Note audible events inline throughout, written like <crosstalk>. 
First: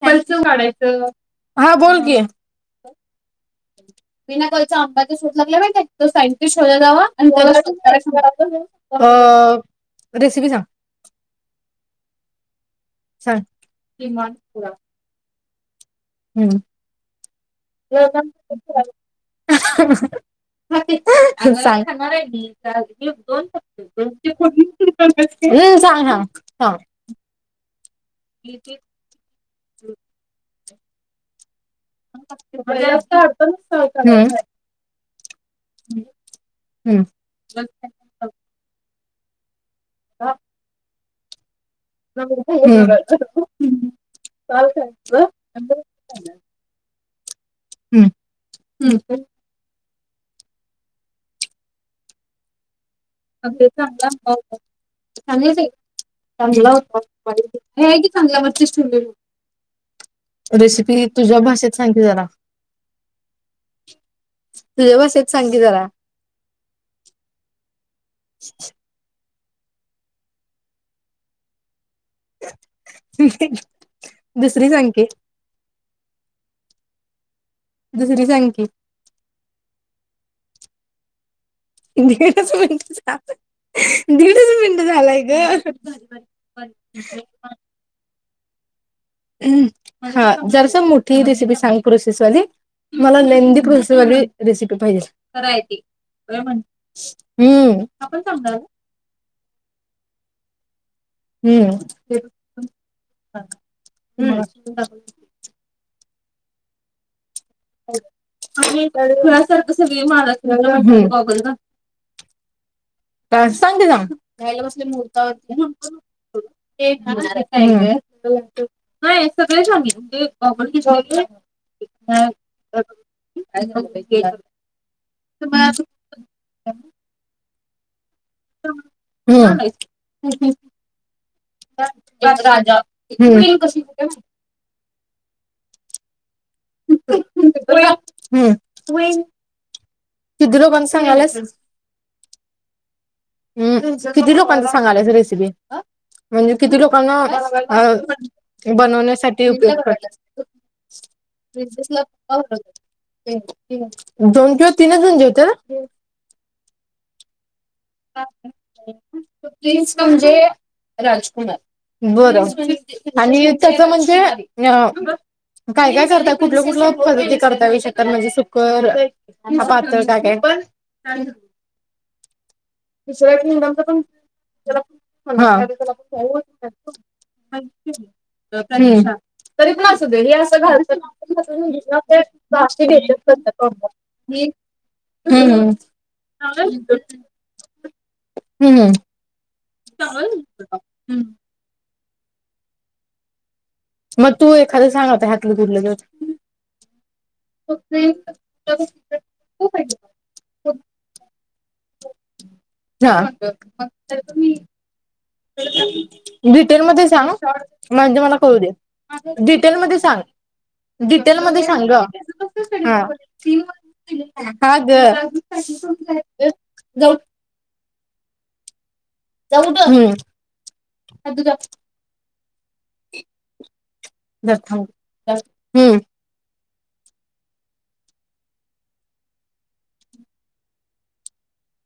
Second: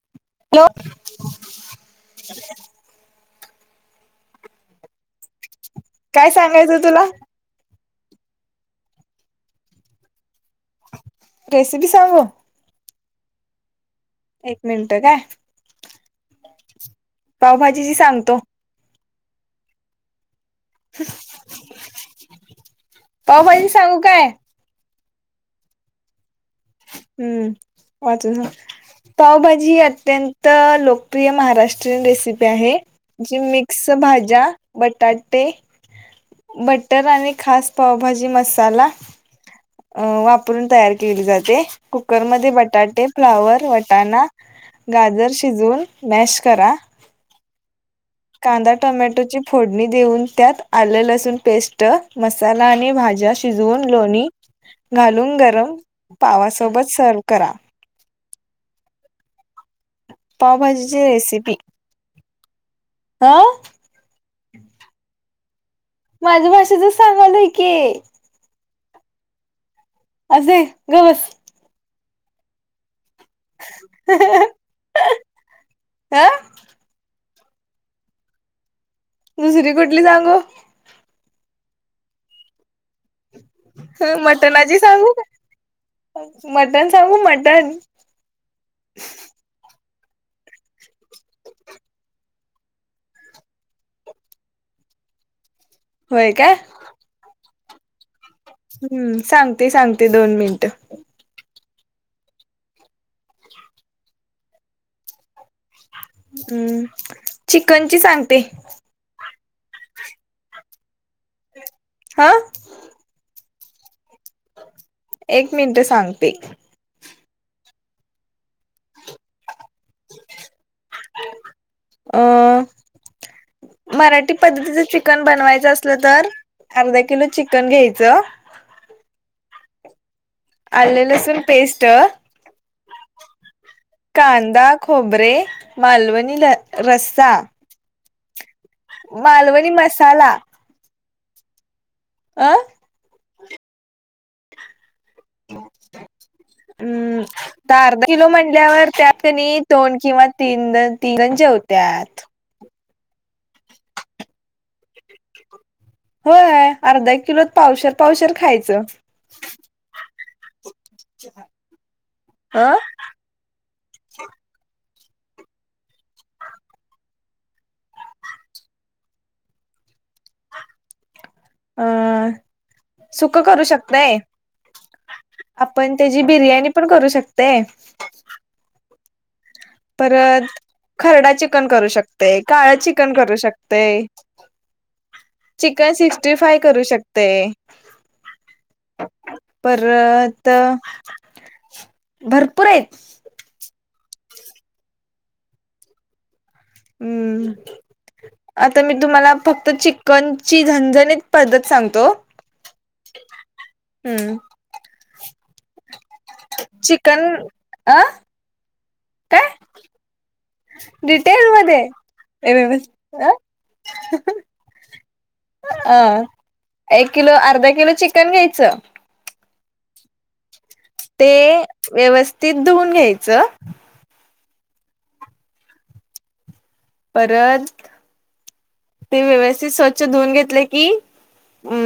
<unintelligible> Hello वाढायचं. हा बोल की, विना कलच्या आंब्याचा शोध लागलाय माहितय? तो काय सायंटिस्ट होला सांगायचं तुला जावा आणि <unintelligible> अ रेसिपी सांग. रेसिपी सांगू? सांग. किमान एक मिनट काय. हम् पावभाजीची सांगतो <unintelligible> <unintelligible> अग खाणार आहे मी पावभाजी सांगू काय <unintelligible> हम् सां हा हम्म वाचून सांग, पावभाजी ही अत्यंत लोकप्रिय महाराष्ट्र ष्ट्रीयन रेसिपी आहे, म्हणजे जास्त जी अडचणच नाही मिक्स करायला. भाज्या, बटाटे हम्म. बटर आणि बस खास काय पावभाजी करतात? मस साला अ वापरून तयार केली जाते. कुकरमध्ये बटाटे, फ्लावर, वटाणा चाल खायचं. गाजर शिजवून मॅश करा. हम्म. कांदा हम्म. टोमॅटो ची फोडणी देऊन त्यात आलं लसूण पेस्ट मसाला आणि भा ज्या अगदी शिजवून, चांगला लोणी आंबा होता घालून, चांगलीच आहे गरम पावासोबत सर्व करा. नाही आहे की चांगला वरतीच ठिवलोय बघ. रेसिपी तुझ्या भाषेत सांगकी जरा. ह तुझ्या भाषेत सांकी जरा. माझ्या भाषेतच सांगालोय की. शीच शीच. अजय ग बस. दुसरी सांग की. आं दुसरी सांग की. दुसरी कुठली सांगु? दीडच मिनिटाच दीडच मटणाची मिनट सांगू झालाय ग. का? मटण सांगू मटण हम्म हा जरस मोठी रेसिपी सांग प्रोसेसवाली. मला लेन्दी प्रोसेवाली रेसिपी पाहिजे. खरंय ती. होय काय <unintelligible> हम्म आपण <unintelligible> हम्म सांगते सांगते दोन मिनिटं. हम्म हम्म <unintelligible> हम्म चिकनची सांगते. <unintelligible> हम्म. हा? का सांगते सांग एक मिनिट सांगते <unintelligible> <unintelligible> नाही सगळे <unintelligible> <unintelligible> अ मराठी पद्धतीचं चिकन बनवायचं असलं तर अर्धा किलो चिकन घ्यायचं. हम्म. <unintelligible> आले लसूण पेस्ट हम्म. कांदा, खोबरे मालवणी ल रस्सा. <unintelligible> हम्म मालवणी मसाला किती लोकांचं सांगायल्यास? आं? हम्म किती लोकांचं सांगाल्यास रेसिपी? म्हणजे किती हम्म लोकांना तर अर्धा किलो अ म्हणल्यावर त्यात बनवण्यासाठी कणी उपयोगी दोन पडते? किंवा तीन तीन जण जेवत्यात <unintelligible> दोन किंवा तीनचं जण जेवते ना? होय अर्धा किलोत पावशर पावशर खायचं <unintelligible> म्हणजे राजकुमार बरं अ <unintelligible> आणि त्याचं म्हणजे अ काय काय करताय? कुठल्या कुठल्या पद्धती करता, येऊ शकतात म्हणजे सुक्क? का पात्तळ काय काय? अं दुसऱ्या सुक्क करू किंगडमचा पण शकतंय. त्याला आपण त्याची बिर्याणी पण करू शकतंय. हम्म. तरी पण असू दे हे असं घालतेत खरडा चिकन करू शकतय <unintelligible> काळं चिकन करू शकतय हम्मम हम्म चिकन सिक्स्टी फाय करू शकते हम्म. परत भरपूर आहेत. मग तू एखादं सांग आता ह्यातलं कुठलं तर? हम्म. <unintelligible> आता मी तुम्हाला फक्त चिकनची झणझणीत पद्धत सांगतो. हा. हम्म. <inaudible> डिटेलमध्ये चिकन सांग अ म्हणजे मला कळू दे. काय डिटेलमध्ये सांग. डिटेल डिटेलमध्ये मध्ये सांग ग, हा. व्यवस्थित हा ग. एक जाऊ किलो, अर्धा किलो चिकन घ्यायचं. <unintelligible> हम्म. ते व्यवस्थित धुऊन घ्यायचं. प्रथम हू. परत ते व्यवेस्थित स्वच्छ धुऊन घेतले की हू.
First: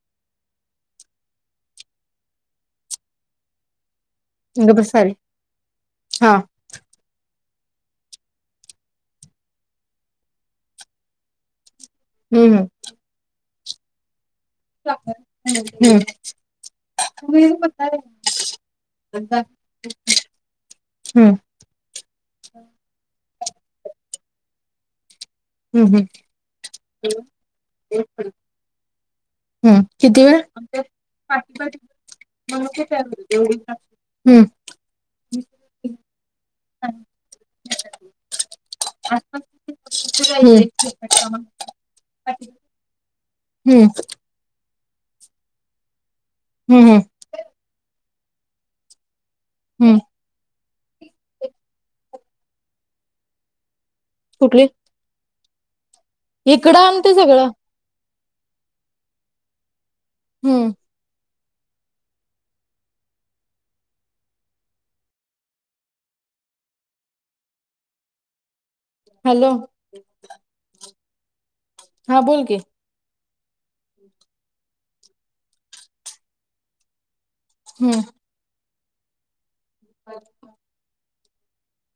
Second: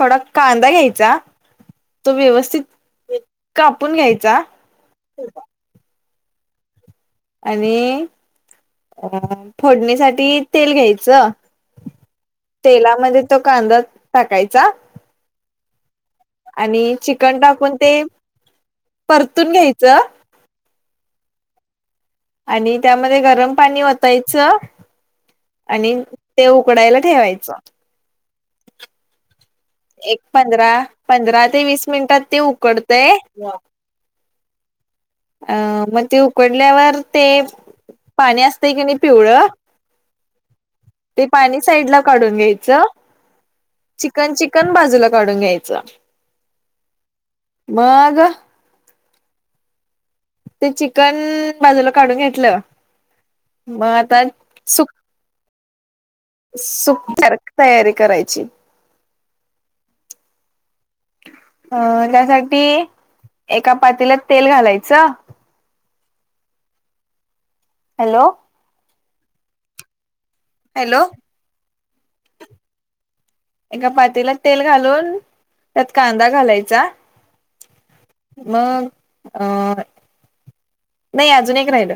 थोडा कांदा घ्यायचा तो व्यवस्थित कापून घ्यायचा. बरोबर साडी हा. आणि हा फोडणीसाठी तेल घ्यायच. हू हू. तेलामध्ये तो कांदा टाकायचा हम्म आणि चिकन हम्म टाकून ते परतून घ्यायचं. हू. आणि त्यामध्ये गरम पाणी वतायचं. आणि हम्म ते उकडायला ठेवायचं. <inaudible> हू एक किती वेळ पंधरा पंधरा ते वीस मिनिटात ते उकडतय <unintelligible> अ मग ते उकडल्यावर ते पाणी असतंय क नी पिवळ <unintelligible> ते पाणी साईड ला काढून घ्यायचं. हम्म चिकन चिकन बाजूला काढून घ्यायचं. हुं. हू. मग हू. ते चिकन बाजूला काढून घेतलं, म आता कुठली? इकडं आण सुप ते सगळं सारख तयारी करायची. हुं. अ त्यासाठी एका पातील्यात तेल घालायचं. हॅलो. हॅलो. हॅलो. हा बोल कि. एका पातेल्यात तेल घालून, त्यात कांदा घालायचा. हुं. मग अ मग क नाही अजून एक राहिलं,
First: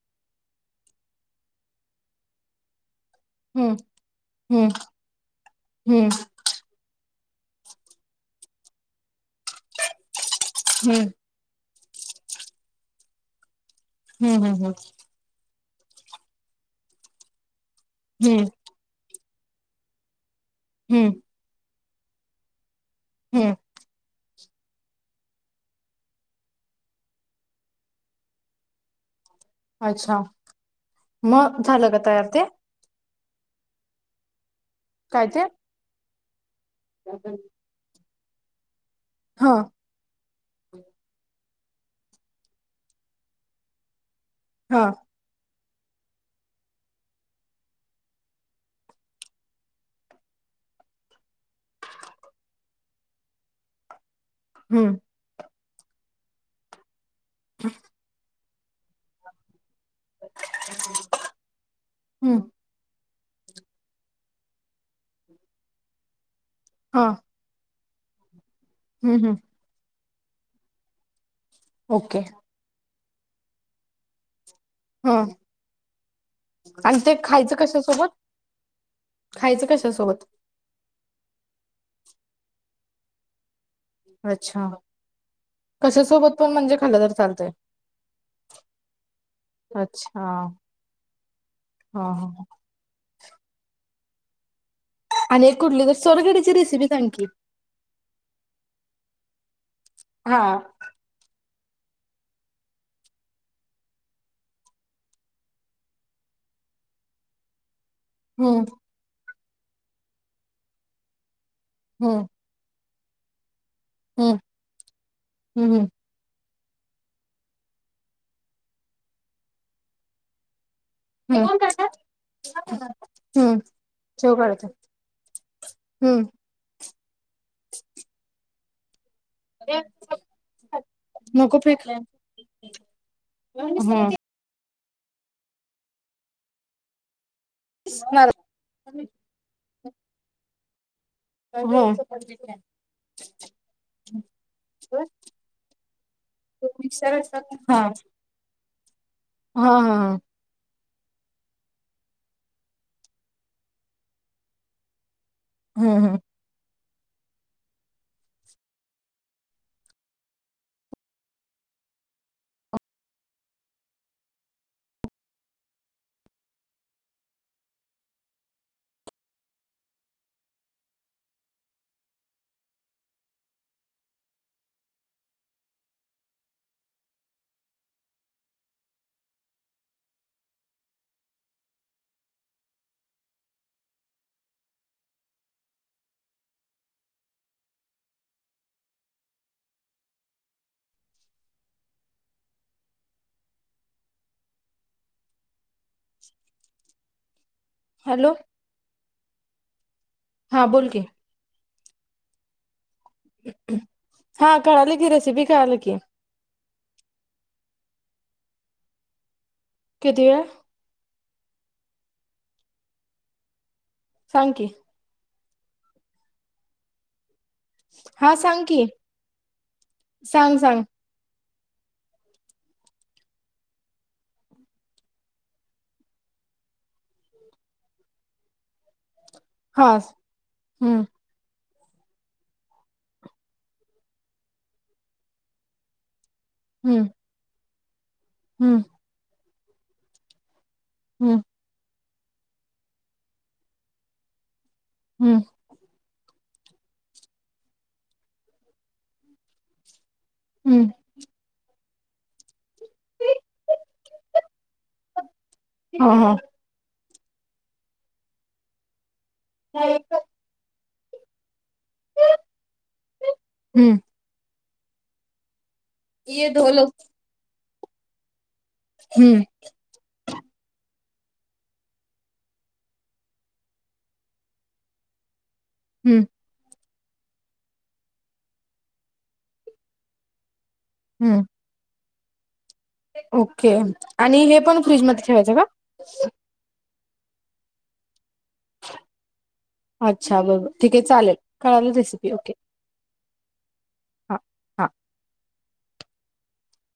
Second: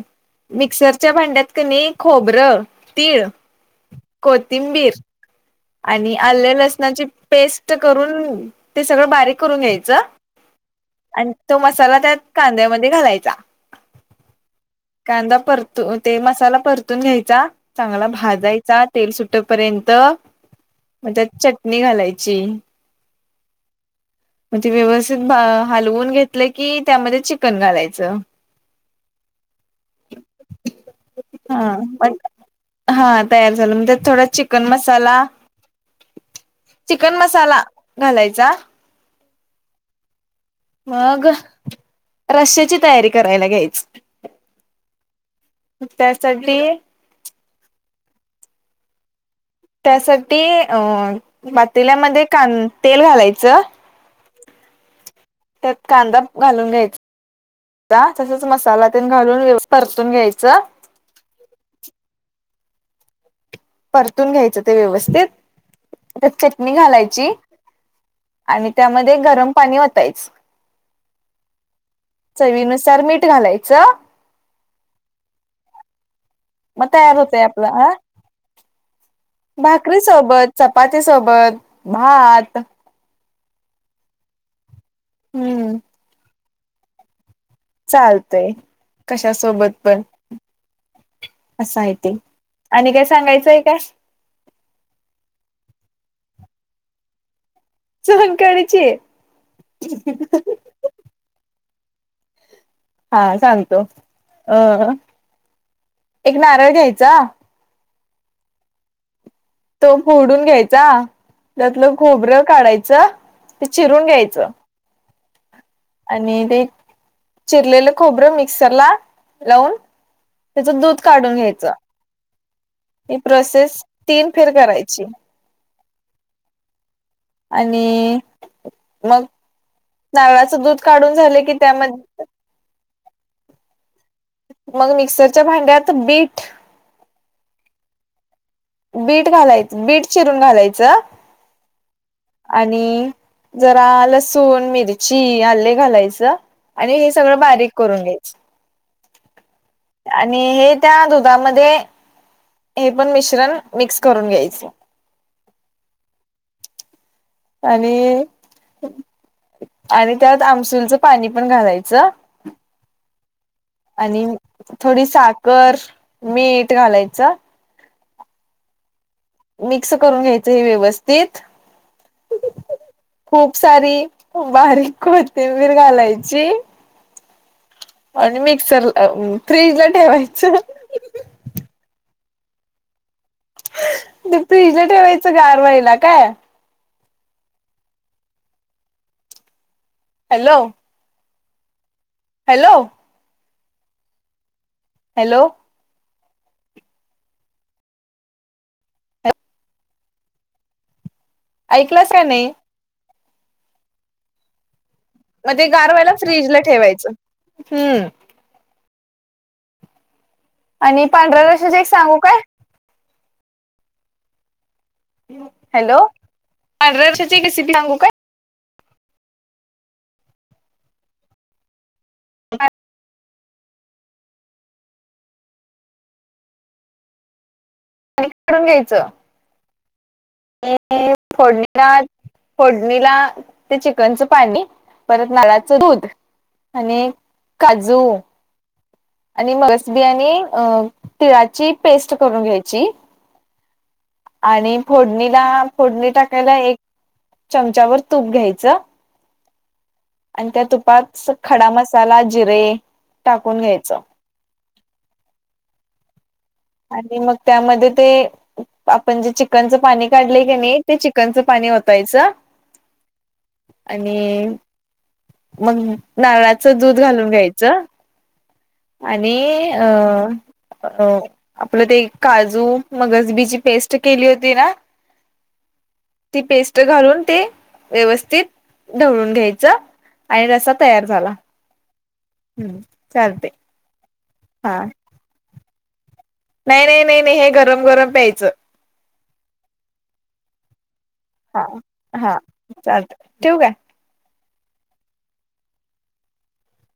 मिक्सरच्या भांड्यात कणी खोबरं, तीळ हम्म हम्म कोथिंबीर हम्म आणि आले लसणाची पेस्ट करून, ते सगळं बारीक करून घ्यायचं. हू. आणि तो मसाला त्या कांद्यामध्ये घालायचा. हू हू हू. कांदा परतू ते मसाला परतून घ्यायचा, चांगला हम्म भाजाय चा तेल सुट पर्यंत हम्म म्हणजे त्यात चटणी घालायची. हेत. म ते व्यवस्थित भा हलवून घेतलं की, त्यामध्ये चिकन घालायचं. अच्छा, म हा. झालं का तयार ते? हा तयार झालं मग त्यात थोडा चिकन मसाला काय ते चिकन मसाला घालायचा. हा मग रश्याची तयारी करायला घायच. हा त्यासाठी त्यासाठी अ पातील्यामध्ये कां तेल घालायचं हम्म त्यात कांदा घालून घ्यायचा तसच मसाला तेण घालून व्यवस्थित परतून घ्यायच हम्म परतून घ्यायचं ते व्यवस्थित त्यात चटणी हा घालायची आणि त्यामध्ये हम्म हम्म गरम पाणी ओतायच ओके चवीनुसार मीठ घालायचं हम मग आणि ते तयार होतय खायचं कशा आपला सोबत भाकरी सोबत चपाती सोबत भात अच्छा हम्म कशा सोबत पणं म्हणजे खाल्लं तर चालतंय चालतय कशा सोबत पण अच्छा असं आहे हा ते हा आणि काय सांगायचंय काय आणि एक कुठली तर सोलकढीची रेसिपी सांग की सोलकढी ची हा हा सांगतो अ एक नारळ घ्यायचा हम्म तो फोडून घ्यायचा त्यातलं हम्म खोबरं काढायचं ते चिरून हम्म घ्यायचं हम्म आणि ते चिरलेलं खोबरं मिक्सर ला लावून त्याच दूध काढून हम्म घ्यायच ही हम्म प्रोसेस तीन फेर करायची हम आणि मग नारळाच दूध काढून झालं की त्यामध्ये हम मग मिक्सरच्या भांड्यात बीट <inaudible> बीट घालायच बीट चिरून घालायचं हम आणि जरा लसूण, मिरची, आल्ले घालायचं आणि हे मिक्सर सगळं असतात बारीक हा करून घ्यायच हा- हा आणि हे त्या दुधामध्ये हे पण मिश्रण मिक्स करून घ्यायच हम -हम आणि आणि त्यात आमसूलचं पाणी पण घालायचं आणि थोडी साखर, मीठ घालायचं मिक्स करून घ्यायचं हे व्यवस्थित खूप सारी बारीक कोथिंबीर घालायची आणि मिक्सरला,, अ फ्रीज ला ठेवायचं. ते तू हिज ठेवायचं गारवायला काय हॅलो! हॅलो! हॅलो! हॅलो! हां बोल की ऐकलं का नाही हा कळाली मजे गारवायला फ्रीज ला ठेवायचं,, हम्म. किती वेळ? आणि पांढर्या रशीच एक सांगू काय? सांग की. हॅलो, पांढर्या रर्षाची रेसिपी सांगू काय? हा सांग की,, सांग सांग. बर <unintelligible> <unintelligible> काढून घ्यायच हा. ते हम्म फोडणीनाथ फोडणीला ते चिकनचं पाणी,, परत नारळाचं दूध आणि हम्म काजू हम्म. आणि मगसबी आणि, अ हम्म तिळाची पेस्ट करून घ्यायची,, आणि फोड हम्म ला फोडणी टाकायला एक चमचावर तूप घ्यायचं आणि त्या हम्म तुपात खडा मसाला जिरे टाकून घ्यायच. ह ह. आणि मग त्यामध्ये ते, आपण जे चिकनचं पाणी काढलय की नाही पाणी होतायच, हम्म आणि मग ये नारळाच ढोल दूध घालून घ्यायचं. आणि हम्म अ अ आपलं ते काजू, मगजबीची पेस्ट केली होती ना हम्म ती पेस्ट घालून ते व्यवस्थित ढवळून घ्यायचं आणिरसा तयार झाला. हम्म हम्म. चालते ओके,, आणि हे हा पण फ्रीजमध्ये ठेवायचं का? नाही नाही नाही नाही हे गरम गरम प्यायचं. अच्छा बरबर ठीक आहे चालेल. हा कळालं हा चालतय, ठेवूकाय? हां हां.